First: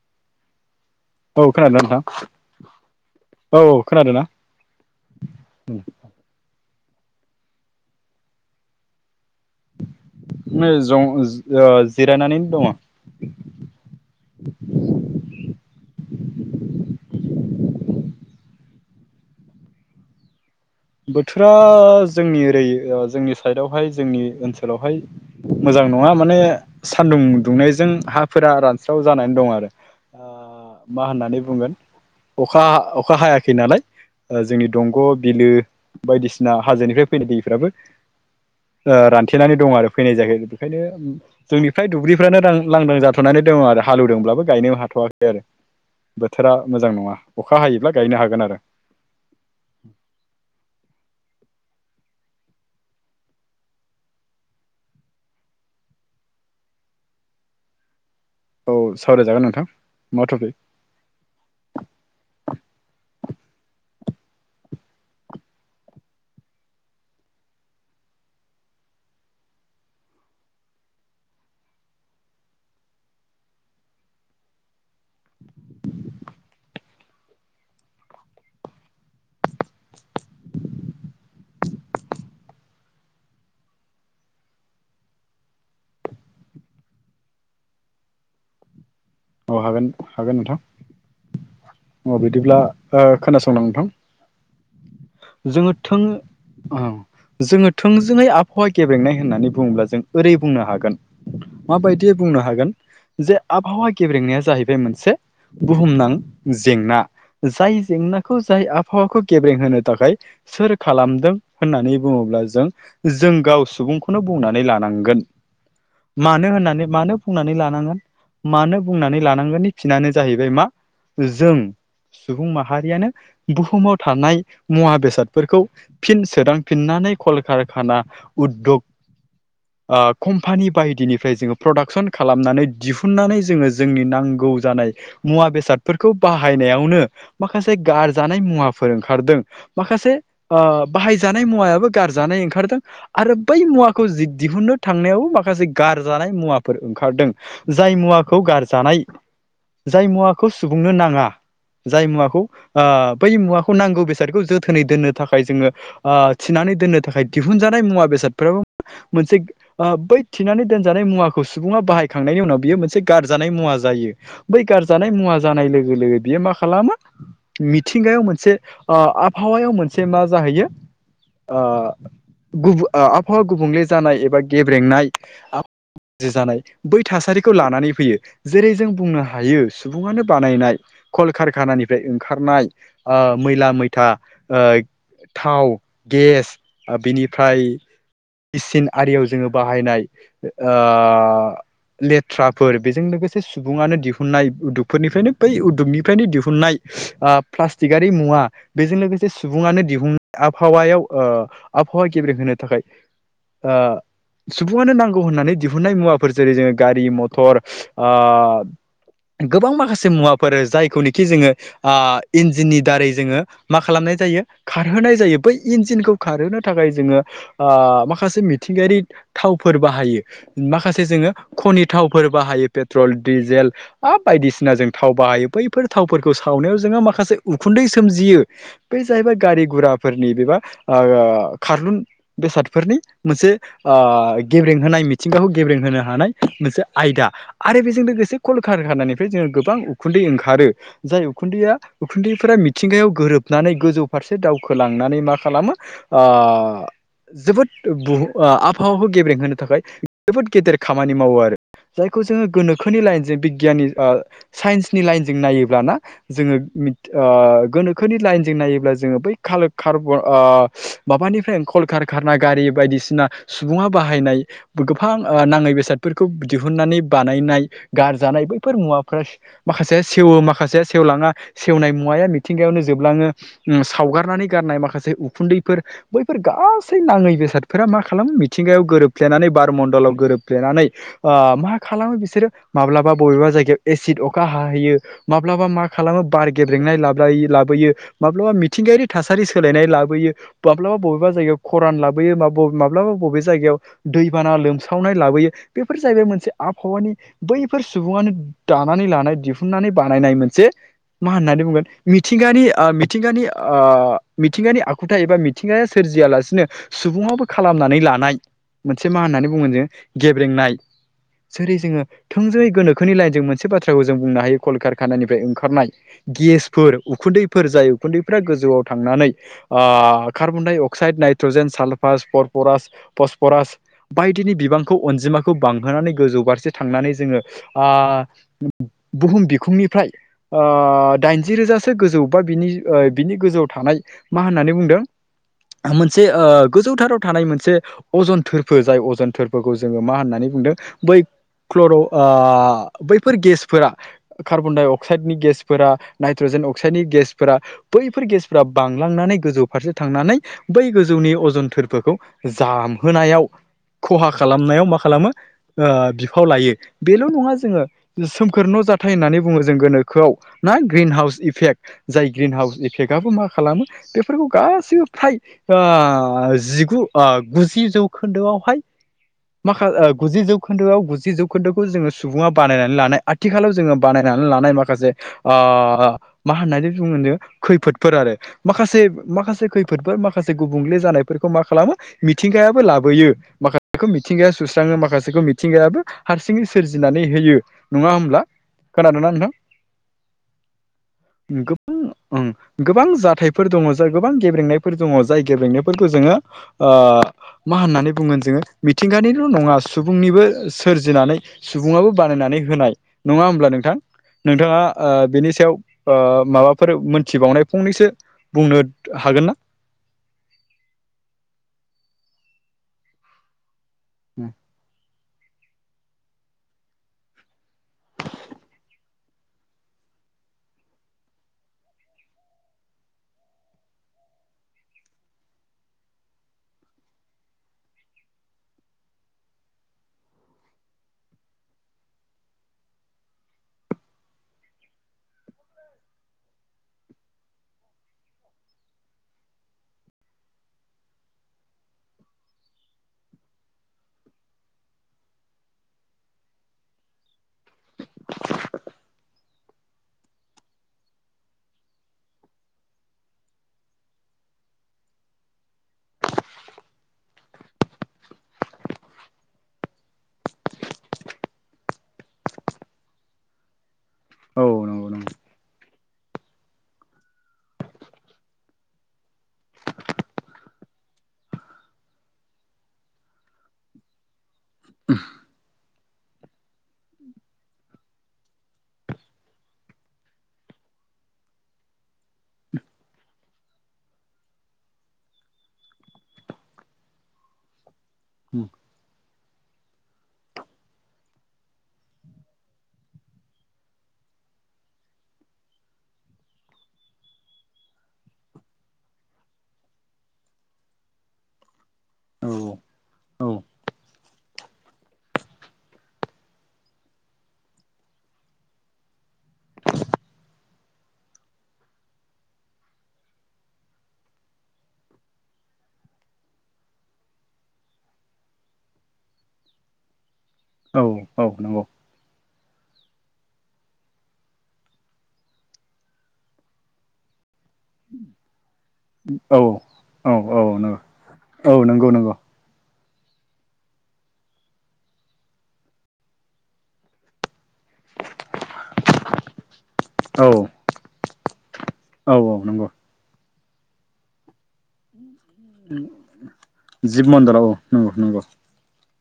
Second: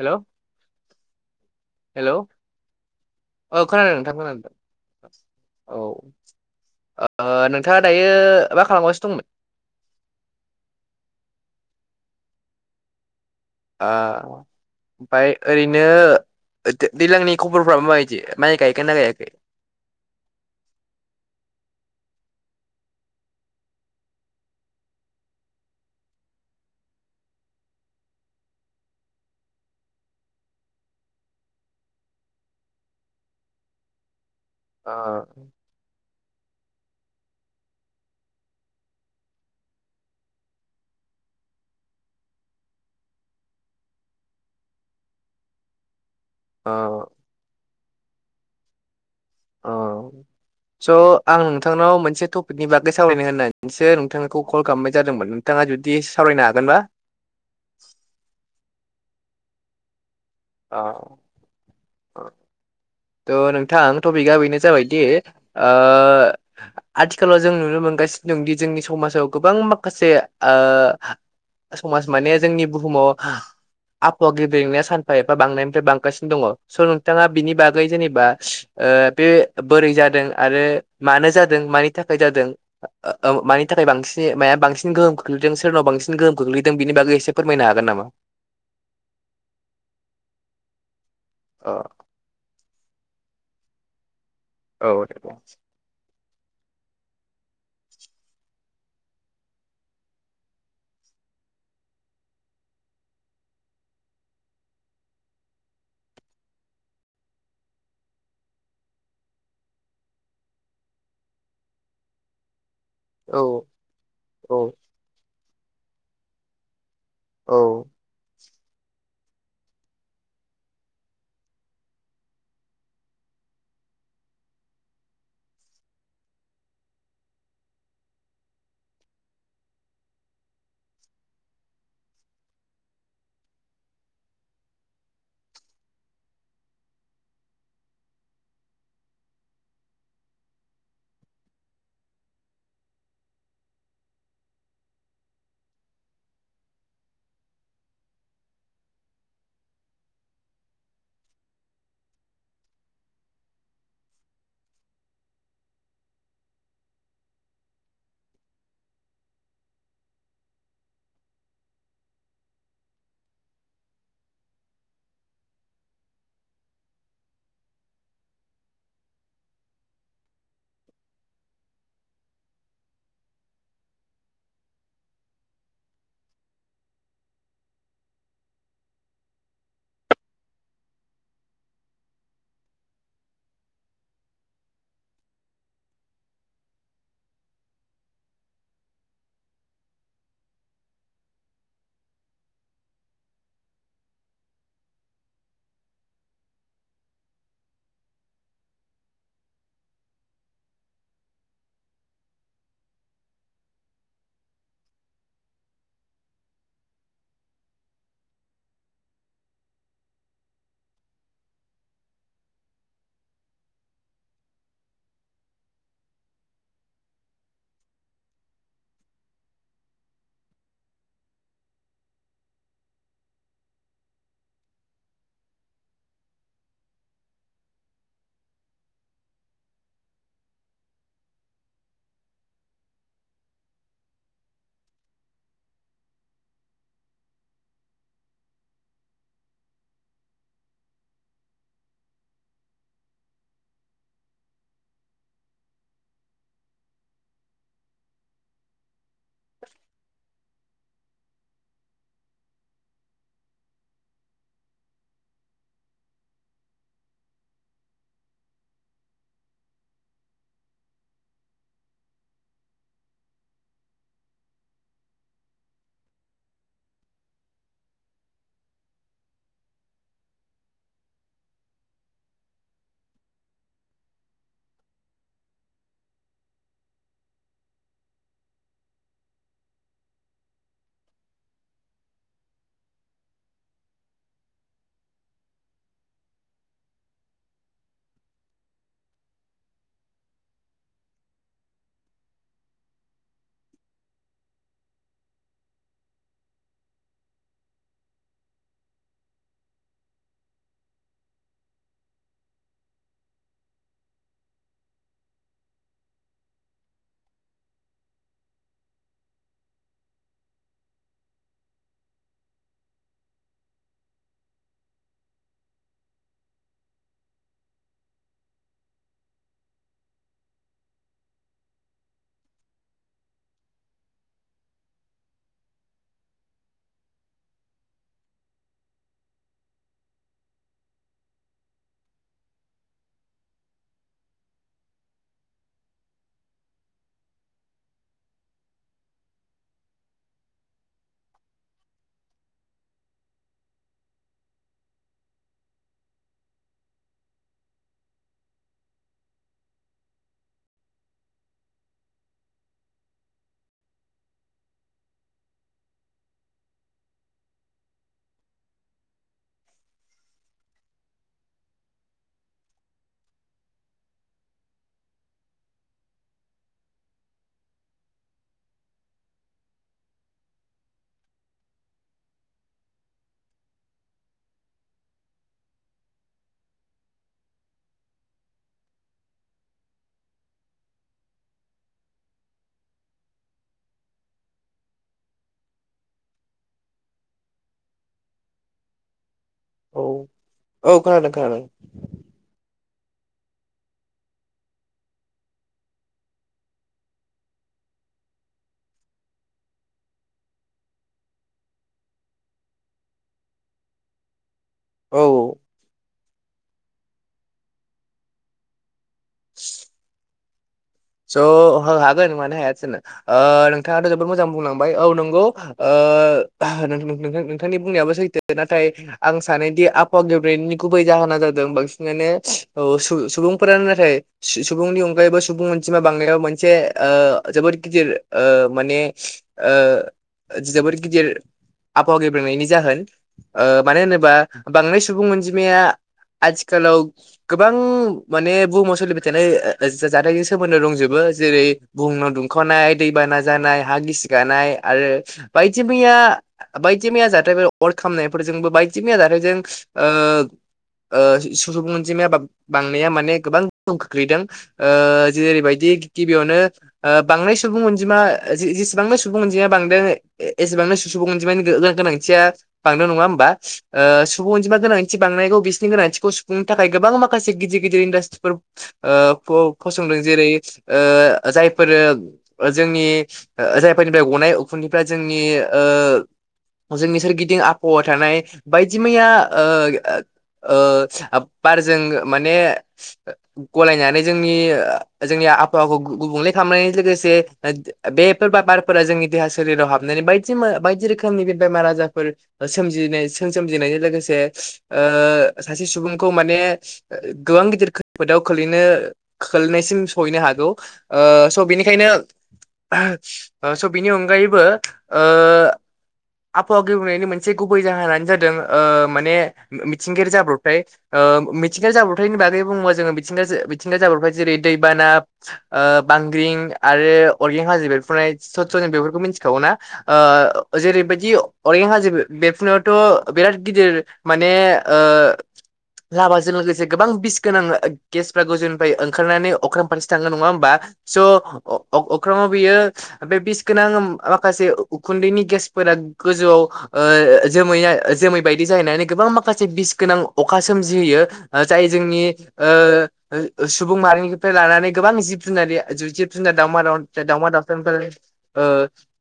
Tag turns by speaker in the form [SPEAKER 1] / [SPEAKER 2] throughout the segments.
[SPEAKER 1] हेल'।
[SPEAKER 2] औ खोनादो ना नोथां?
[SPEAKER 1] औ खोनादो नोथां खोनादो औ। ओ नोंथाङा दायो मा खालामगासिनो दंमोन?
[SPEAKER 2] नो जं ज अ जिरायनानैनो दङ।
[SPEAKER 1] ओ ओमफ्राय खबर फ्राबा माबायदि माइ गायखोना गायाखै?
[SPEAKER 2] बोथोरा जोंनि ओरै ओ जोंनि साइडआवहाय जोंनि ओनसोलावहाय मोजां ओ नङा मने सानदुं दुंनायजों हाफोरा रानस्राव जानानै दं आरो ओ ओ मा होननानै बुंगोन अखा अखा हायाखै नालाय । जोंनि
[SPEAKER 1] अ
[SPEAKER 2] दंग' बिलो बायदिसिना हाजोनिफ्राय फैनाय दैफ्राबो ओ रानथेनानै दं आरो फैनाय जाया बेखायनो जोंनिफ्राय दुब्लिफोररानो ल-लांदां जाथनानै दङ आरो हालेवदोंब्लाबो गायनो हाथ'वाखै आरो । बोथोरा
[SPEAKER 1] अ
[SPEAKER 2] मोजां नङा अखा हायोब्ला गायनो हागोन आरो ।
[SPEAKER 1] अ । स' आं नोंथांनाव मोनसे टपिकनि बागै सावरायनो होननानैसो नोंथांखौ कल खालामनाय जादोंमोन नोंथाङा जुद दि सावरायनो हागोनबा
[SPEAKER 2] औ सावरायजागोन नोंथां ।
[SPEAKER 1] ओ ओ ट नोंथां टपिकआ बेनो जाबाय दि ओ आथिखालाव जों नुनो मोनगासिनो दं दि जोंनि सम माजाव गोबां माखासे ओ समाज माने जोंनि बुहुमाव आबहावा गिबेंनाया सान फा एफा बांनायनिफ्राय बांगासिनो दङ स' नोंथाङा बिनि बागै जेनेबा बे बोरै जा दों आरो मानो जादों मानि थाखाय जादों ओ‌ मानि थाखाय बांसान माया बांसिन गोहोम गोहोम खोख्लैदों सोरनाव बांसिन गोहोम खोख्लैदों बिनि बागै एसे फोरमायनो हागोन नामा?
[SPEAKER 2] हागोन-हागोन नोंथां ।
[SPEAKER 1] अ
[SPEAKER 2] औ बिदिब्ला ओ खोनासं नोंथां ।
[SPEAKER 1] औ दे औ
[SPEAKER 2] जोङो थों औ‌ । जोङो थोंजोङै आबहावा गेबेंनाय होननानै बुङोब्ला जों ओरै बुंनो हागोन । माबायदियै बुंनो हागोन? जे आबहावा गेब्रेंनाया जाहैबाय मोनसे बुहुमनां जेंना जाय जें नाखौ जाय आबहावाखौ गेब्रें होनो थाखाय सोर खालामदों होननानै बुङोब्ला जों जों गाव सुबुंखौनो बुंनानै
[SPEAKER 1] औ
[SPEAKER 2] लानांगोन । मानो होननानै मानो बुंनानै
[SPEAKER 1] औ
[SPEAKER 2] लानांगोन मानो बुंनानै लानांगोननि फिनानो जाहैबाय मा जों सुबुं माहारियानो बुहुमाव थानाय मुवा बेसादफोरखौ फिन सदांफिननानै कलकारखाना उद'दुब ओ कम्पानि बायदिनिफ्राय जोङो प्रडाक्सन खालामनानै दिहुननानै जोङो जोंनि नांग गौ जानाय मुवा बेसादफोरखौ बाहायनायावनो माखासे गारजानाय मुवाफोर ओंखारदों माखासे ओ बाहायजानाय मुवायाबो गारजानाय ओंखारदों आरो बै मुवाखौ जिददि दिहुननो थांनायावबो माखासे गारजानाय मुवाफोर ओंखारदों जाय मुवाखौ गारजानाय जाय मुवाखौ सुबुंनो नाङा जाय मुवाखौ ओ बै मुवाखौ नांगौ बेस बे जोथोनै दननो थाखाय जोङो ओ थनानै दोननो थाखाय दिहुनजानाय मुवा बेसादफोराबो मोनसे ओ बै थिनानै दोनजानाय मुवाखौ सुबुङा बाहायखांनायनि उनाव बियो मोनसे गारजानाय मुवा जायो बै गारजानाय मुवा जानाय लोगो लोगो बियो मा खालामो मिथिंगायाव मोनसे ओ आबहावायाव मोनसे मा जाहैयो ओ गुबु आबहावा गुबुंले जानाय एबा गेब्रेंनाय आब गाज्रि जानाय बै थासारिखौ लानानै फैयो जेरै जों बुंनो हायो सुबुङानो बानायनाय कलकारखानानिफ्राय ओंखारनाय ओ मैला मैथा ओ थाव, गेस बिनिफ्राय गिसिन आरियाव जोङो बाहायनाय ओ ओ लेथ्राफोर बेजों लोगोसे सुबुङानो दिहुननाय उदुबफोरनिफ्रायनो बै उदुबनिफ्रायनो दिहुननाय आ प्लासटिकारि मुवा बेजों लोगोसे सुबुङानो दिहुननाय आबहावायाव ओ आबहावा गेब्रेंहो थाखाय आ सुबुङानो नांगौ होननानै दिहुनन्नाय मुवाफोर जेरै जोङो गारि, मटर ओ गोबां माखासे मुवाफोर जायखौनोखि जोङो आ इन्जिननि दारै जोङो मा खालामनाय जायो खारहोनाय जायो बै इन्जिनखौ खारहोनो थाखाय जोङो ओ माखासे मिथिं मिथिंगारि थावफोर बाहायो माखासे जोङो खनि थावफोर बाहायो पेट्रल, डिजेल हा बायदिसिनाजों थाव बाहायो बैफोर थावफोरखौ सावनायाव जोंहा माखासे उखुन्दै सोमजियो बे जाहैबाय गारि गुराफोरनि बेबा ओ खारलुन बेसादफोरनि मोनसे ओ गेब्रें होनाय मिथिंगाखौ गेब्रेंहोनो हानाय मोनसे आयदा आरो बेजों लोगोसे कल कारखानिफ्राय जोङो गोबां उखुन्दै ओंखारो जाय उखुन्दैया उखुन्दैफोरा मिथिंगायाव गोरोब नानै गोजौ फारसे दावखोलांनानै मा खालामो ओ जोबोद बुह ओ आबहावाखौ गेब्रेंहोनो थाखाय जोबोद गेदेर खामानि मावो आरो जायखौ जोङो गोनोखोनि लाइनजों बिगियाननि ओ साइन्सनि लाइनजों नायोब्लाना जोङो ओ गोनोखो फोरनि लाइनजों नायोब्ला जोङो बै कालोक कारब ओ माबानिफ्राय कलकारखाना गारि बायदि सिना सुबुङा बाहायनाय बोगोफां नाङै बेसादफोरखौ दिहुननानै बानायनाय आरजानाय बैफोर मुवाफोर माखासे सेवो माखासे सेवलांया सेवनाय मुवाया मिथिंगायावनो ज जोबलाङो उम सावगारनानै गारनाय माखासे उखुन्दैफोर बैफोर गासै नाङै बेसादफोरा मा खालामो मिथिंगायाव गोरोबफ्लेनानै बारमन्दलाव गोरोबफ्लेनानै ओ मा खालामो बिसोरो माब ब्ला बबेबा जायगायाव एसिद अखा हाहोयो माब्लाबा मा खालामो बार गेब्रेंनाय लाब्लायो ला यो माब्लाबा मिथिंगायारि थासारि सोलायनाय लाबोयो माब्लाबा बबेबा जायगायाव खरान लाबोयो मा बब माब्लाबा बबे जायगायाव दैबाना लोमसावनाय लाबोयो बेफोर जाहैबाय मोनसे आबहावानि बै बेफोर सुबुंयानो दानानै लानाय दिहुननानै बानायनाय मोनसे मा होननानै बुंगोन मि मिथिंगानि ओ मिथिंगानि ओ मिथिंगानि आखुथाय एबा मिथिंगाया सोरजियालासिनो सुबुं मुंआबो खालामनानै लानाय मोनसे मा होननानै बुंगोन जों गेब्रेंनाय जेरै जोङो थोंजोङै गोनोखोनि लाइनजों मोनसे बाथ्राखौ जों बुंनो हायो कलकारखानानिफ्राय ओंखारनाय गेसफोर उखुन्दैफोर जाय उखुन्दैफ्रा गोजौआव थांनानै ओ कार्बन डाइ अक्साइड नायट्रजेन सालफा फास फरफरास फसफरास बायदिनि बिबांखौ अनजिमाखौ बांहोनानै गोजौ फारसे थांनानै जोंयो ओ ब बु बुहुम बिखुंनिफ्राय ओ दाइनजि रोजा से गोजौ बा बिनि ओ बिनि गोजौआव थानाय मा होननानै बुंदों आहा मोनसे ओ गोजौथाराव थानाय मोनसे अजन थोरफो जाय अजन थोरफोखौ जोङो मा होननानै बुंदों बै क्लर' ओ बैफोर गेसफोरा कार्बन डाइ अक्साइडनि गेसफोरा नाइट्रजेन अक अक्साइडनि गेसफोरा बैफोर गेसफोरा बांलांनानै गोजौ फारसे थांनानै बै गोजौनि अजनथ थोरफोखौ जामहोनायाव खहा खालामनायाव मा खालामो ओ बिफाव लायो बेल' नङा जोङो सोमखोर न' जाथाय होननानै बुङो जों गोनोखोआव ना ग्रिन हाउस इफेक्ट जाय ग्रिन हाउस इफेक्टआबो मा खालामो बेफोरखौ गासैबो फ्राय ओ जिगु ओ गुजि जौखोन्दोआवहाय माखा ओ गुजि जौखोन्दोआव गुजि जौखोन्दोखौ जोङो सुबुङा बानायनानै लानाय आथिखालाव जोङो बानायना नानै लानाय माखासे ओ मा होननानै बुङो होनदों खैफोदफोर आरो माखासे माखासे खैफोदफोर माखासे गुबुंले जानायफोर खौ मा खालामो मिथिंगायाबो लाबोयो माखासेखौ मिथिंगाया सुस्राङो माखासेखौ मिथिंगायाबो ह हारसिंयै सोरजिनानै होयो नङा होमब्ला खोनादोंना नोंथां
[SPEAKER 1] औ औ खोनादों खोनादों
[SPEAKER 2] ओं गोबां ओं गोबां जाथायफोर दङ जाय गोबां गेब्रेंनायफोर दङ जाय गेब्रेंनायफोरखौ जोङो ओ मा होननानै बुंगोन जोङो मिथिंगानिल' नङा सुबुंनिबो सोरजिनानै सुबुङाबो बानायनानै हो होनाय नङा होनब्ला नोंथां! नोंथाङा ओ
[SPEAKER 1] औ औ
[SPEAKER 2] बेनि सायाव ओ माबाफोर मोनथिबावनाय फंनैसो बुंनो हागोन ना?
[SPEAKER 1] स' हा हागोन मानो हाया जानो ओ नोंथाङा जोबोद मोजां बुंलांबाय औ नंगौ ओ नों नों नोंथांनि बुंनायाबो सैथो नाथाय आं सानोदि आबफहावा गेब्रेंनाय नि गुबै जाहोना जादों बांसिनानो ओ सु सुबुंफोरा नाथाय सु सुबुंनि अनगायैबो सुबुं अनजिमा बांनायाव मोनसे ओ जोबोद गिदिर ओ माने ओ जोबोर गिदिर आबहाव गेब्रेंनायनि जाहोन ओ मानो होनोबा बांद्राय सुबुं अनजिमाया आथिखालाव गोबां माने बुहुमाव सोलिबाय थानाय जाथाय सोमोन्दो दंजोबो जेरै बुहुमनां दुंखावनाय दैबाना जानाय हा गिसि गानाय। आरो बायदि मैया बायदि मैया जाथायफोर अर खामनायफोरजोंबो बायदि मैया जाथायजों ओ ओ सुबुं अनजिमाया बांनाया माने गोबां गोहोम खोख्लैदों ओ। जेरैबायदि गिबियावनो ओ बांनाय सुबुं अनजिमा जेसेबां सुबुं अनजिमाया बांदों एसेबांनो सुबुं अनजिमानि गोनांथिया बांदों नङा होमबा? ओ सुबुं
[SPEAKER 2] औ
[SPEAKER 1] अनजिमा
[SPEAKER 2] नंगौ
[SPEAKER 1] गोनांथि
[SPEAKER 2] नंगौ
[SPEAKER 1] बांनायखौ गोनांथिखौ सुुफुंनो थाखाय गोबां गिदिर गिदिर माखासे इनदास्ट्रि जेरै- ओ जायफोर जोंनि जायफोरनिफ्राय गनाय आखुदैफ्रा जोंनि ओ जोंनि सोरगिदिं आबहावा थानाय बायदि मैया ओ ओ बारजों माने गलायनानै जोंनि जोंनिया आबहावाखौ गुबुंले खालामनाय लोगोसे बेफोर बारफोरा जोंनि देहा सोलेराव हाबनानै बायदि बायदि रोखोमनि बे बेमार आजारफोर सोमजिनाय सोमजिनायजों लोगोसे ओ सासे सुबुंखौ माने गोबां गिदिर खैफोदाव खोलैनो खोलनायसिम सहैनो हागौ। ओ स' बेनि खायनो
[SPEAKER 2] औ औ
[SPEAKER 1] स' बिनि अनगायैबो ओ आबहावा गेब्रेंनायनि मोनसे गुबै जाहोनानो जादों मानसे मिथिंगायारि जाब्रबथाय। ओ मिथिंगा जाब्रथायनि बागै बुङोबा जोङोथिं मिथिंगा जाब्रथाय जेरै दैबाना ओ बांग्रिं आरो अर्गें हाजो बेरफ्रुनाय स' जों बेफोरखौ मिथिनो ओ जेरैबायदि
[SPEAKER 2] औ नंगौ
[SPEAKER 1] अरगें हाजो बेरफ्रुनायाव थ' बिराद गिदिर माने ओ लामाजों लोगोसे गोबां बिस गोनां गेसफ्रा गोजौनिफ्राय । ओंखारनानै
[SPEAKER 2] औ
[SPEAKER 1] अख्रां फारसे थाङो
[SPEAKER 2] औ
[SPEAKER 1] नङा
[SPEAKER 2] औ
[SPEAKER 1] होमबा?
[SPEAKER 2] नंगौ
[SPEAKER 1] स'
[SPEAKER 2] औ नंगौ नंगौ
[SPEAKER 1] अख्रांआव बियो बे बिस गोनां माखासे उखुन्दैनि गेसफोरा गोजौआव ओ जोमै जोमै बायदि जाहैनानै गोबां माखासे बिस गोनां
[SPEAKER 2] औ
[SPEAKER 1] अखा सोमजिहोयो। जाय जोंनि
[SPEAKER 2] औ औ नंगौ
[SPEAKER 1] ओ सुबुं माहारिनिफ्राय लानानै गोबां जिब जुनार दाउमा दाउसा
[SPEAKER 2] जिब मन्दलाव औ नंगौ नंगौ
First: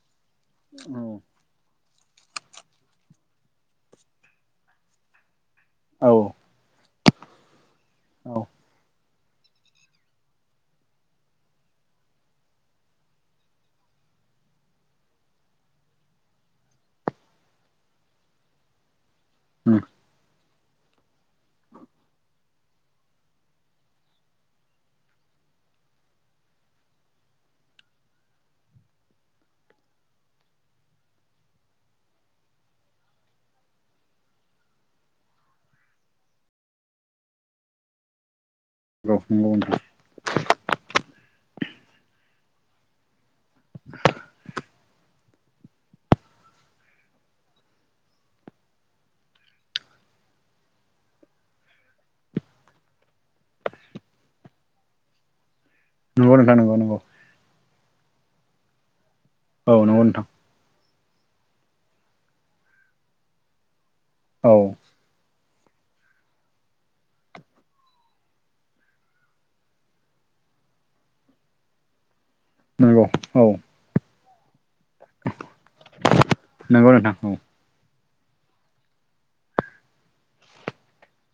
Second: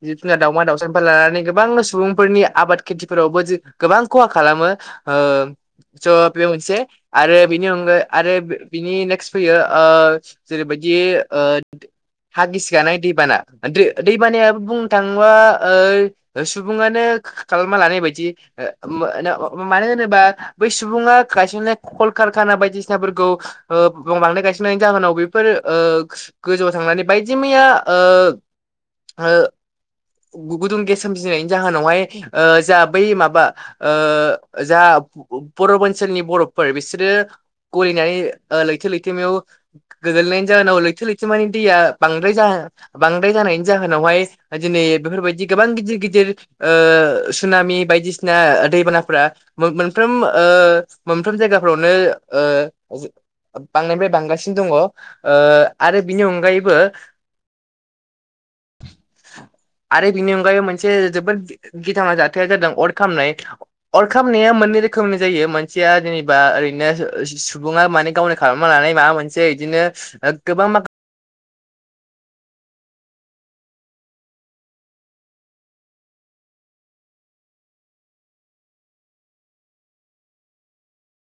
[SPEAKER 1] जिउ जुनार दाउमा दाउसा सानिफ्राय लानानै गोबां सुबुंफोरनि आबाद खेथिफोरावबो ज गोबां खहा खालामो ओ । स'
[SPEAKER 2] औ औ
[SPEAKER 1] बे मोनसे आरो बिनि अनगाय आरो बिनि नेक्स्ट फैयो । ओ जेरैबायदि ओ हा गिसिखानाय दैबाना दै बानाया बुंनो थाङोबा ओ सुबुङानो खालामना लानाय बायदि मानो
[SPEAKER 2] औ
[SPEAKER 1] होनोबा बै सुबुङा गायसननाय कलकारखाना बायदिसिनाफोरखौ ओ बिबां बांनो गायसननायनि जाहोनाव बेफोर ओ गोजौआव थांनानै बायदि मैया ओ ओ गुदुं गेस सोमजिनायनि जाहोनावहाय ओ जा बै माबा ओ जा बर'फ ओनसोलनि बर'फोर बिसोरो गलिनानै
[SPEAKER 2] नंगौ
[SPEAKER 1] गोग्लैनायनि जाहोनाव लैथो लैथोमानि दैया बांद्राय जा बां बांद्राय जानायनि जाहोनावहाय दिनै बेफोरबायदि गोबां गिदिर गिदिर ओ सुनामि बायदिसिना दैबानाफोरा मोनफ्रोमबो ओ मोनफ्रोम जायगाफ्रावनो ओ बांनायनिफ्राय बांगासिनो दङ ओ आरो बिनि
[SPEAKER 2] नंगौ नोंथां नंगौ
[SPEAKER 1] अनगायैबो
[SPEAKER 2] नोंथां नंगौ औ नंगौ
[SPEAKER 1] आरो
[SPEAKER 2] नोंथां
[SPEAKER 1] बिनि अनगायैबो मोनसे जोबोद गिथावना जाथाया जादों अर खामनाय। अर खामनाया
[SPEAKER 2] औ
[SPEAKER 1] मोननै रोखोमनि जायो। मोनसेया जेनेबा ओरैनो सुबुङा माने गावनि खालामना लानानै माबा मोनसे बिदिनो गोबां मा
[SPEAKER 2] नंगौ औ नंगौ नोंथां औ